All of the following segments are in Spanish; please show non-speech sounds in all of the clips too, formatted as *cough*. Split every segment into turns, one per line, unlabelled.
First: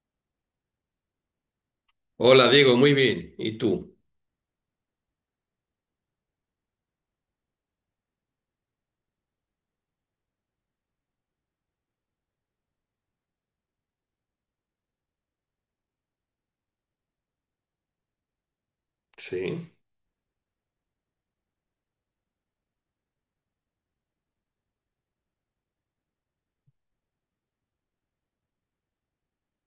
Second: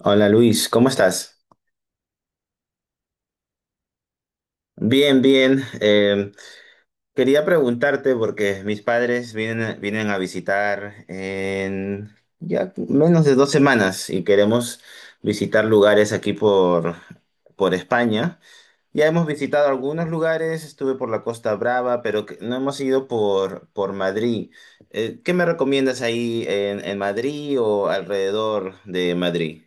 Hola Luis, ¿cómo estás?
Hola Diego, muy bien. ¿Y tú?
Bien, bien. Quería preguntarte porque mis padres vienen a visitar en ya menos de 2 semanas y queremos visitar lugares aquí por España. Ya hemos visitado
Sí.
algunos lugares, estuve por la Costa Brava, pero no hemos ido por Madrid. ¿Qué me recomiendas ahí en Madrid o alrededor de Madrid?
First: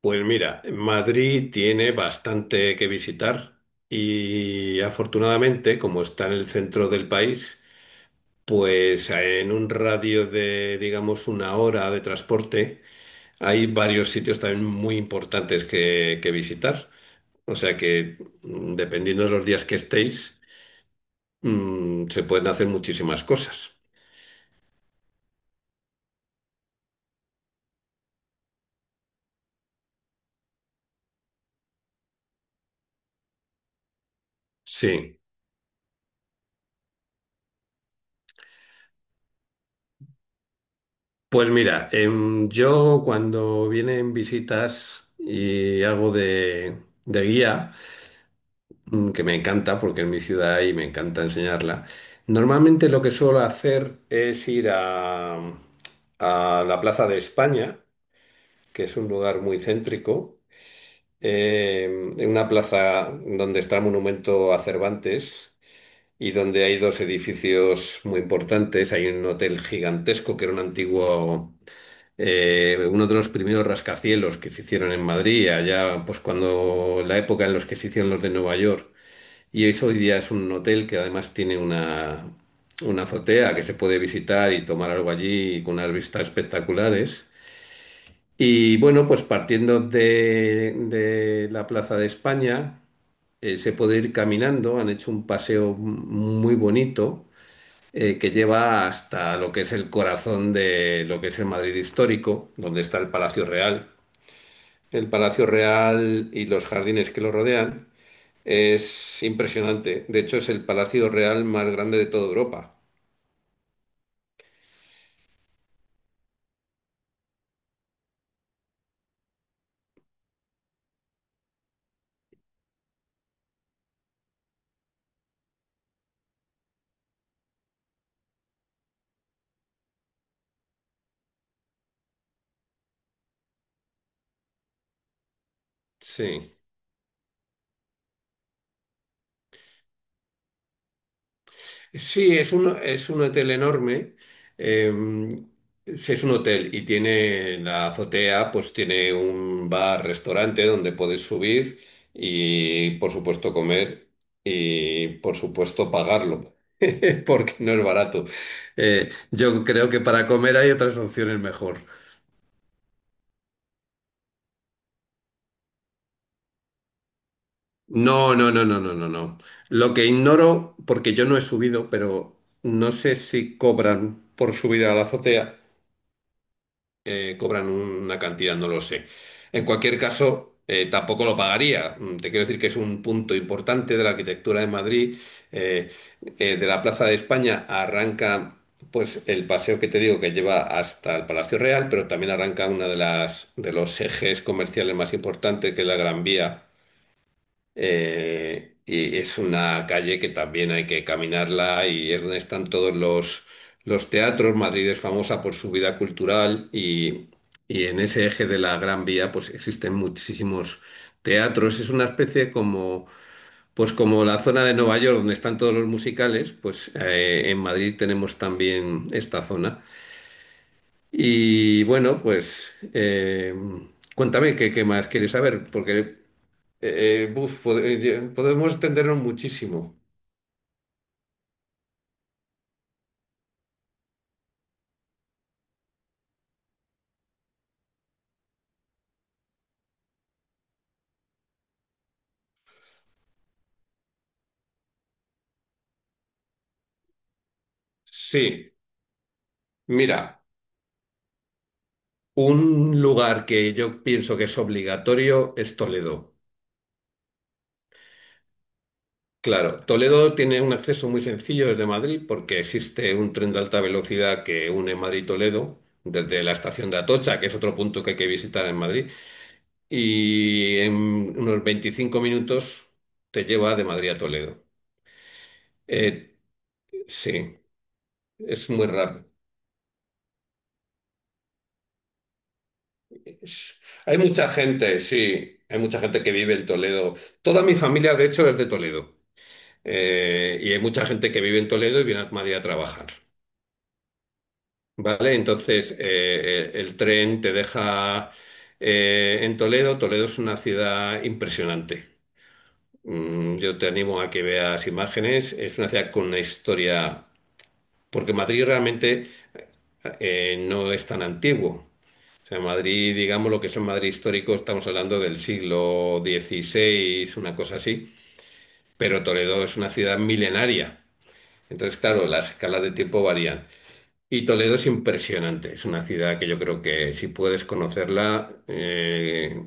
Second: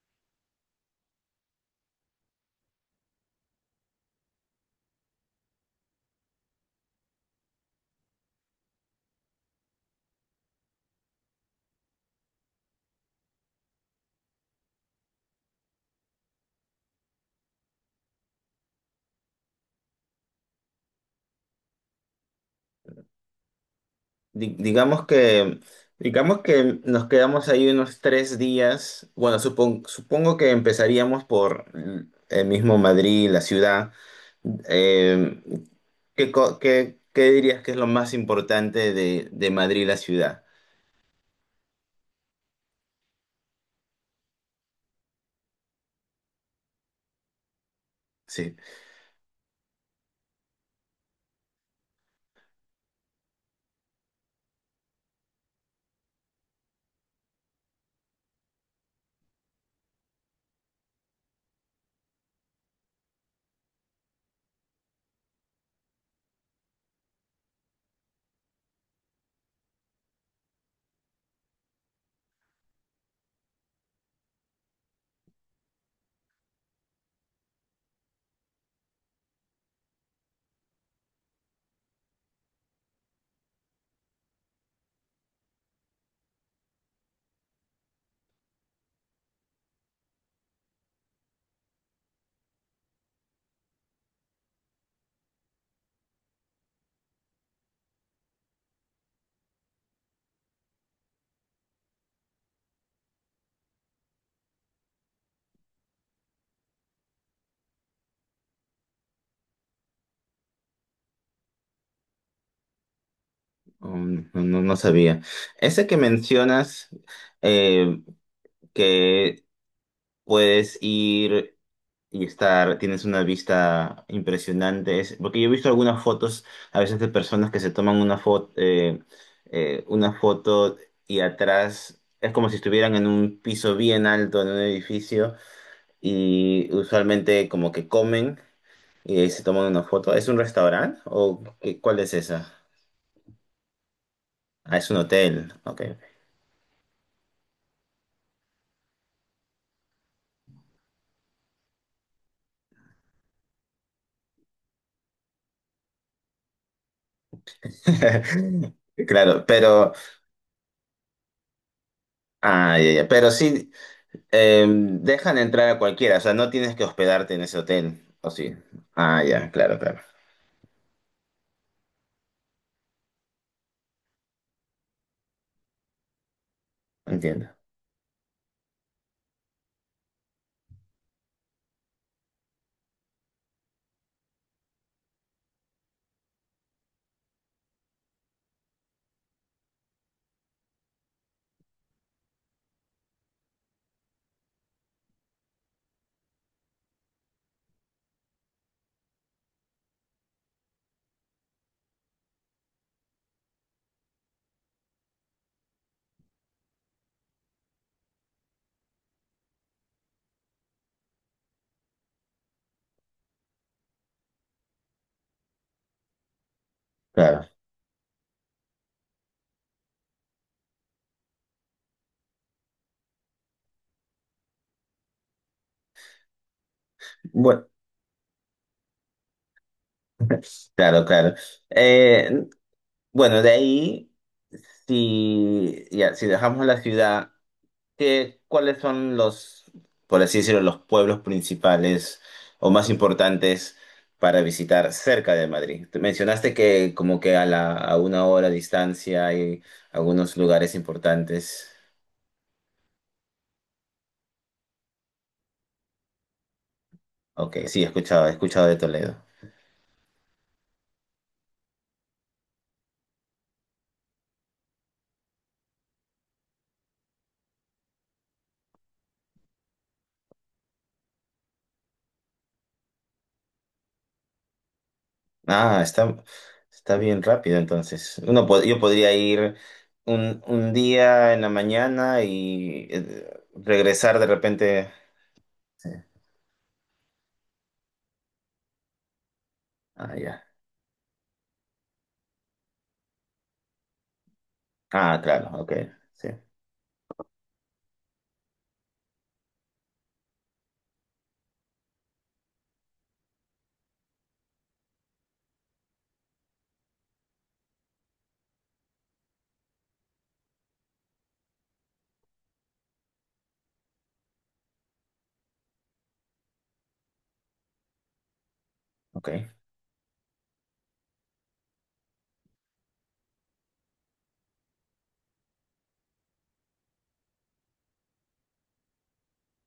Pues mira, Madrid tiene bastante que visitar y afortunadamente, como está en el centro del país, pues en un radio de, digamos, una hora de transporte, hay varios sitios también muy importantes que visitar. O sea que, dependiendo de los días que estéis, se pueden hacer muchísimas cosas.
Di- Digamos que, digamos que nos quedamos ahí unos 3 días. Bueno, supongo que empezaríamos por el mismo Madrid, la ciudad.
Sí.
Eh, ¿Qué, qué dirías que es lo más importante de Madrid, la ciudad?
Pues mira, yo cuando vienen visitas y hago de guía,
Sí.
mm, que me encanta porque en mi ciudad hay y me encanta enseñarla, normalmente lo que suelo hacer es ir a la Plaza de España, que es un lugar muy céntrico, en una plaza donde está el monumento a Cervantes y donde hay dos edificios muy importantes. Hay un hotel gigantesco que era un antiguo, uno de los primeros rascacielos que se hicieron en Madrid, allá pues cuando la época en los que se hicieron los de Nueva York. Y eso hoy día es un hotel que además tiene una azotea que se puede visitar y tomar algo allí con unas vistas espectaculares. Y bueno, pues partiendo de la Plaza de España, se puede ir caminando. Han hecho un paseo muy bonito que lleva hasta lo que es el corazón de lo que es el Madrid histórico, donde está el Palacio Real. El Palacio Real y los jardines que lo rodean es impresionante. De hecho, es el Palacio Real más grande de toda Europa.
No, no sabía. Ese que mencionas, eh, que puedes ir y estar, tienes una vista impresionante. Porque yo he visto algunas fotos a veces de personas que se toman una foto, una foto, y atrás es como si estuvieran en un piso bien alto, en un edificio,
Sí.
y usualmente como que comen y de ahí se toman una foto. ¿Es un restaurante o cuál es
Sí, es
esa?
un hotel enorme.
Ah, es
eh,
un hotel, ok.
sí, es un hotel y tiene la azotea, pues tiene un bar, restaurante donde puedes subir y, por supuesto, comer y, por supuesto, pagarlo, *laughs* porque no es barato.
*laughs* Claro,
Yo creo
pero,
que para comer hay otras opciones mejor.
ah, ya, ya. Pero sí, dejan entrar a cualquiera, o sea, no tienes que hospedarte en ese hotel, ¿o
No, no,
sí?
no, no, no, no,
Ah,
no.
ya, claro,
Lo
claro,
que ignoro, porque yo no he subido, pero no sé si cobran por subir a la azotea.
entiendo,
Cobran una cantidad, no lo sé. En cualquier caso, tampoco lo pagaría. Te quiero decir que es un punto importante de la arquitectura de Madrid. Eh, de la Plaza de España arranca pues el paseo que te digo que lleva hasta el Palacio Real, pero también arranca una de las de los ejes comerciales más importantes, que es la Gran Vía, y es una calle que también hay que caminarla y es donde están todos los teatros. Madrid es famosa por su vida cultural, y en ese eje de la Gran Vía pues existen muchísimos teatros. Es una especie como, pues como la zona de Nueva York donde están todos los musicales. Pues
claro.
en Madrid tenemos también esta zona. Y bueno, pues cuéntame qué más quieres saber, porque Eh, eh, buf,
Bueno,
pod- eh, podemos extendernos muchísimo.
*laughs* claro, claro. Eh, bueno, de ahí, si, ya, si dejamos la ciudad, ¿qué, cuáles son los, por así decirlo, los pueblos principales o más importantes para visitar cerca de Madrid? Te mencionaste que como que a a 1 hora de
Sí,
distancia hay algunos
mira,
lugares importantes.
un lugar que yo pienso que es obligatorio es Toledo.
Ok, sí, he escuchado de Toledo.
Claro, Toledo tiene un acceso muy sencillo desde Madrid porque existe un tren de alta velocidad que une Madrid y Toledo desde la estación de Atocha, que es otro punto que hay que visitar en Madrid, y en unos 25 minutos te lleva de Madrid a Toledo.
Ah, está,
Eh,
está bien
sí,
rápido entonces. Uno
es
yo
muy
podría
rápido.
ir un día en la mañana y regresar
Hay
de
mucha
repente.
gente, sí, hay
Sí.
mucha gente que vive en Toledo. Toda mi familia, de hecho, es de Toledo.
Ah, ya.
Y hay mucha gente que vive en Toledo y viene a Madrid a trabajar.
Ah,
¿Vale?
claro, ok,
Entonces,
sí,
eh, eh, el tren te deja en Toledo. Toledo es una ciudad impresionante. Yo te animo a que veas imágenes. Es una ciudad con una historia, porque Madrid realmente no es tan antiguo. O sea, Madrid, digamos lo que es un Madrid histórico, estamos hablando del siglo XVI, una cosa así, pero
ok.
Toledo es una ciudad milenaria. Entonces, claro, las escalas de tiempo varían. Y Toledo es impresionante. Es una ciudad que yo creo que si puedes conocerla,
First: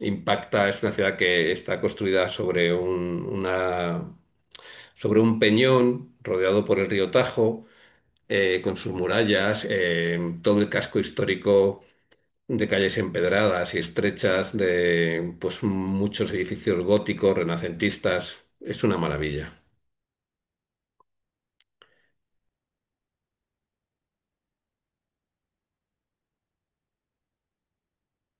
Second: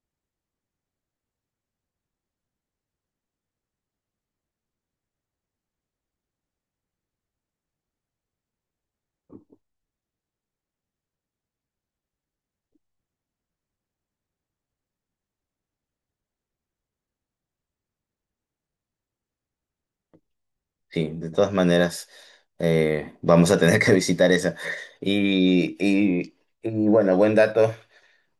impacta. Es una ciudad que está construida sobre sobre un peñón rodeado por el río Tajo, con sus murallas, todo el casco histórico de calles empedradas y estrechas, de pues muchos edificios góticos, renacentistas. Es una maravilla.
Sí, de todas maneras, vamos a tener que *laughs* visitar esa. Y bueno, buen dato.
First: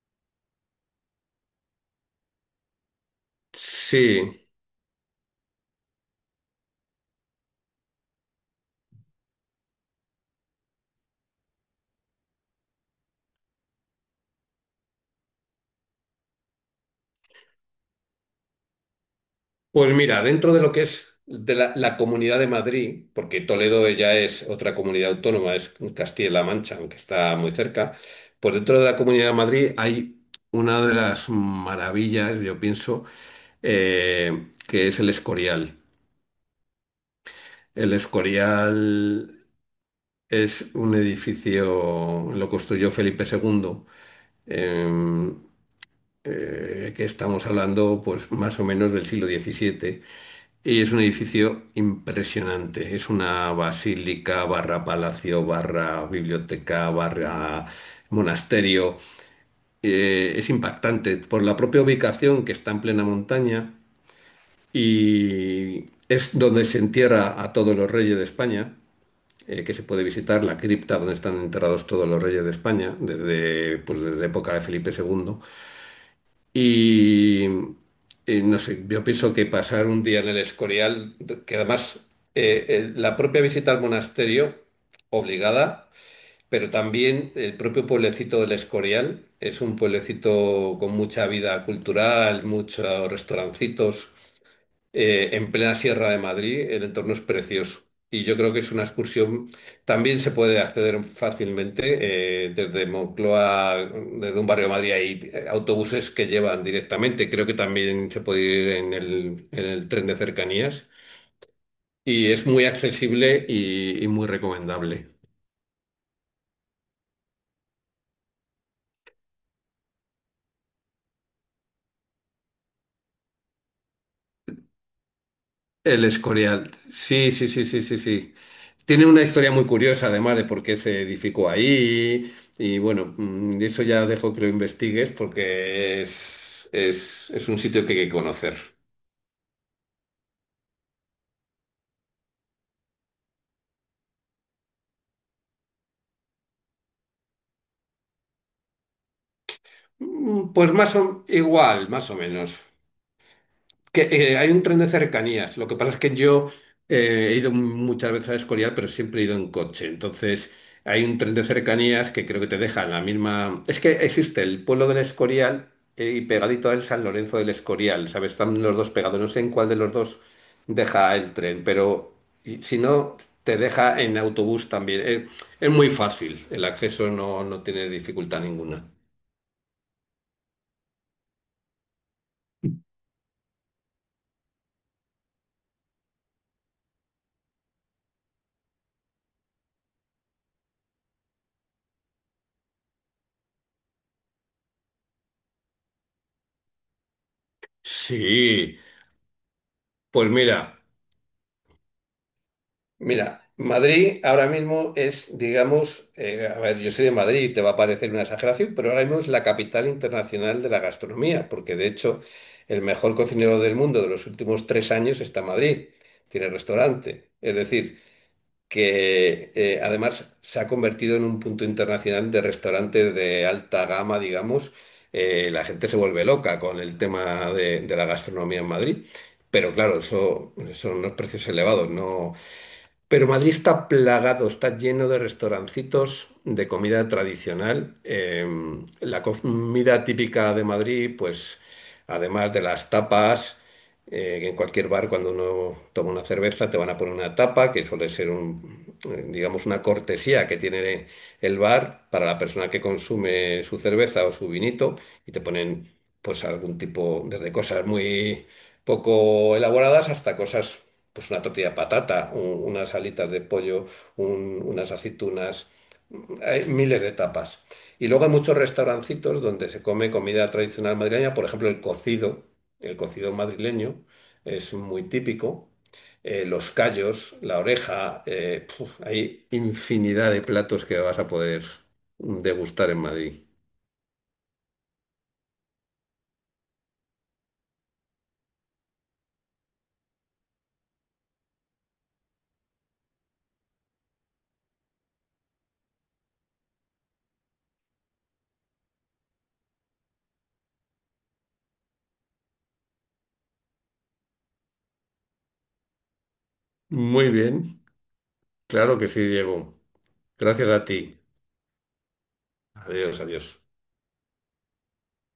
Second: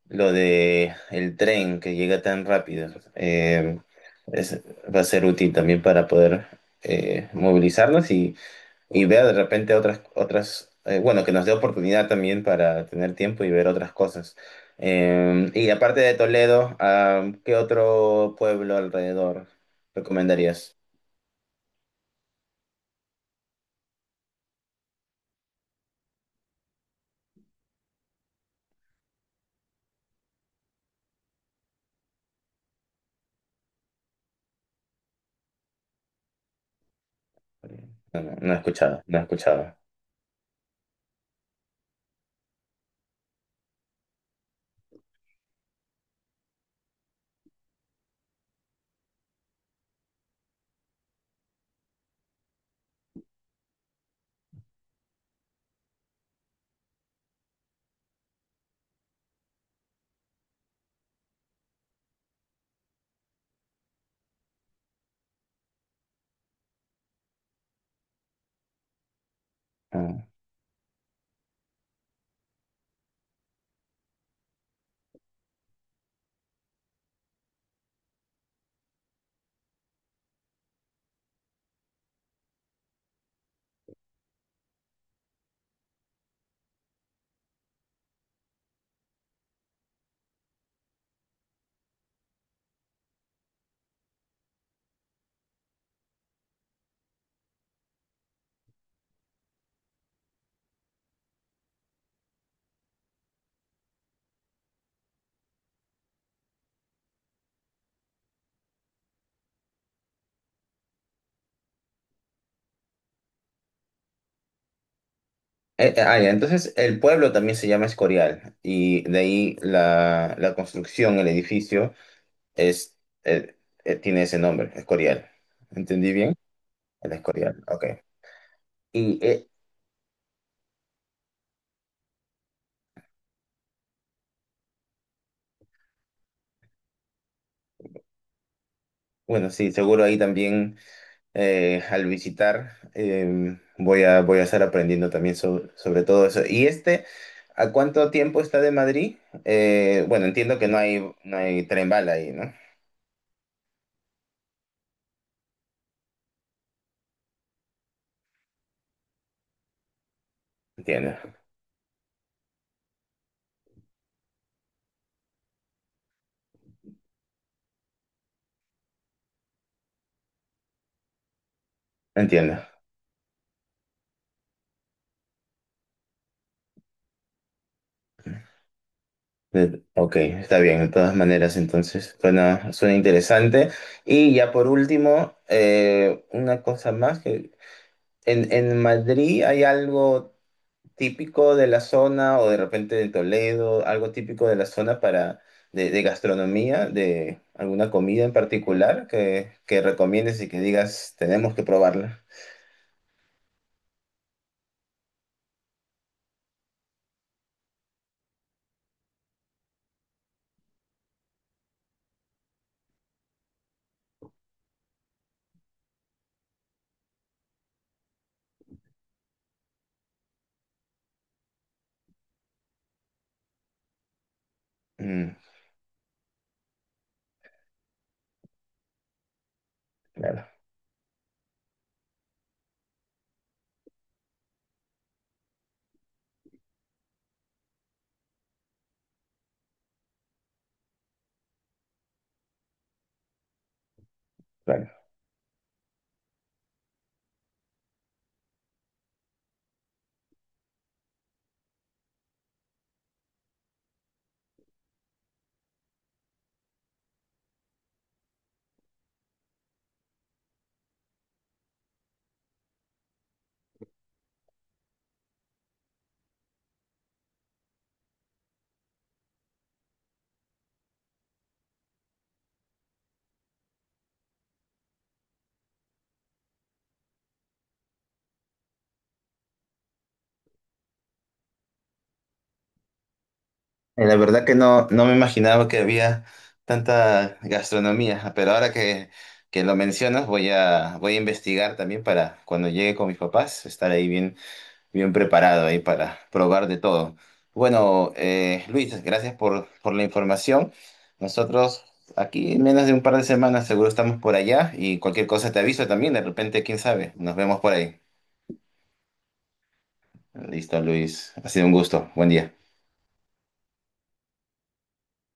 Lo de el tren que llega tan rápido eh,
Sí,
es- va a ser útil también para poder movilizarnos y ver de repente otras, otras bueno, que nos dé oportunidad también para tener tiempo y ver otras cosas. Y aparte de Toledo, ah, ¿qué otro pueblo alrededor
pues mira, dentro de lo
recomendarías?
que es de la Comunidad de Madrid, porque Toledo ya es otra comunidad autónoma, es Castilla-La Mancha, aunque está muy cerca, pues dentro de la Comunidad de Madrid hay una de las maravillas, yo pienso, que es el Escorial. El
No, no, no he escuchado, no he
Escorial
escuchado.
es un edificio, lo construyó Felipe II, em, que estamos hablando pues más o menos del siglo XVII, y es un edificio impresionante. Es una basílica barra palacio, barra biblioteca, barra monasterio. Es impactante por la propia ubicación que está en plena montaña, y es donde se entierra a todos los reyes de España, que se puede
Ah,
visitar, la cripta donde están enterrados todos los reyes de España, desde, pues, desde época de Felipe II. Y, y no sé, yo pienso que pasar un día en el Escorial, que además, la propia visita al monasterio, obligada, pero también el propio pueblecito del Escorial, es un pueblecito con mucha vida cultural, muchos restaurancitos, en plena Sierra de Madrid, el entorno es precioso. Y yo creo que es una excursión, también se puede acceder fácilmente desde Moncloa, desde un barrio de Madrid hay autobuses que llevan directamente, creo que también se puede ir en el tren de cercanías y es muy accesible y muy recomendable.
Ya, entonces el pueblo también se llama Escorial y de ahí la construcción, el edificio. Es, eh, tiene ese nombre, Escorial.
El
¿Entendí bien?
Escorial.
El
Sí, sí,
Escorial,
sí, sí,
ok.
sí, sí. Tiene
Y
una historia muy curiosa, además, de por qué se edificó ahí. Y bueno, eso ya dejo que lo investigues porque es un sitio que hay que conocer.
bueno, sí, seguro ahí también al visitar voy a, voy a estar aprendiendo también sobre todo eso. ¿Y este, a cuánto tiempo está de Madrid? Bueno, entiendo que
Pues
no
más
hay,
o,
no hay
igual,
tren
más
bala
o
ahí, ¿no?
menos. Que, hay un tren de cercanías. Lo que pasa es que yo he ido muchas veces a Escorial, pero siempre he ido en coche. Entonces, hay
Entiendo,
un tren de cercanías que creo que te deja en la misma. Es que existe el pueblo del Escorial, y pegadito a él San Lorenzo del Escorial, ¿sabes? Están los dos pegados. No sé en cuál de los dos deja el tren, pero
entiendo.
si no, te deja en autobús también. Es muy fácil. El acceso no tiene dificultad ninguna.
Ok, está bien, de todas maneras, entonces suena, suena interesante. Y ya por último, una cosa más que en Madrid hay algo típico de la zona o de repente de Toledo, algo típico de la zona para de gastronomía, de alguna comida en
Sí,
particular que
pues
recomiendes y que
mira.
digas, tenemos que probarla.
Mira, Madrid ahora mismo es, digamos, a ver, yo soy de Madrid, te va a parecer una exageración, pero ahora mismo es la capital internacional de la gastronomía, porque de hecho el mejor cocinero del mundo de los últimos 3 años está en Madrid, tiene restaurante. Es decir, que además se ha convertido en un punto internacional de restaurantes de alta gama, digamos.
Mm,
La gente se vuelve loca con el tema de la gastronomía en Madrid. Pero claro,
claro,
eso son unos precios elevados, no, pero Madrid está plagado, está lleno de restaurancitos de comida tradicional. La comida típica de Madrid, pues además de las tapas, que en cualquier
claro.
bar cuando uno toma una cerveza te van a poner una tapa, que suele ser digamos, una cortesía que tiene el bar para la persona que consume su cerveza o su vinito, y te ponen pues algún tipo, desde cosas muy poco elaboradas hasta cosas, pues una tortilla de patata, unas alitas de pollo, unas aceitunas, hay miles de tapas. Y luego hay muchos restaurancitos donde se come comida tradicional madrileña, por ejemplo, el cocido madrileño es muy típico. Eh, los callos, la oreja, puf, hay infinidad de platos que vas a poder degustar en Madrid.
La verdad que no, no me imaginaba que había tanta gastronomía, pero ahora que lo mencionas voy a, voy a investigar también para cuando llegue con mis papás, estar ahí bien, bien preparado ahí para probar de todo. Bueno, Luis, gracias por la información. Nosotros aquí en menos de un par de semanas seguro estamos por allá y cualquier cosa te aviso también. De repente, quién sabe,
Muy
nos vemos por
bien,
ahí.
claro que sí, Diego. Gracias
Listo,
a ti.
Luis. Ha sido un gusto. Buen día.
Adiós, adiós.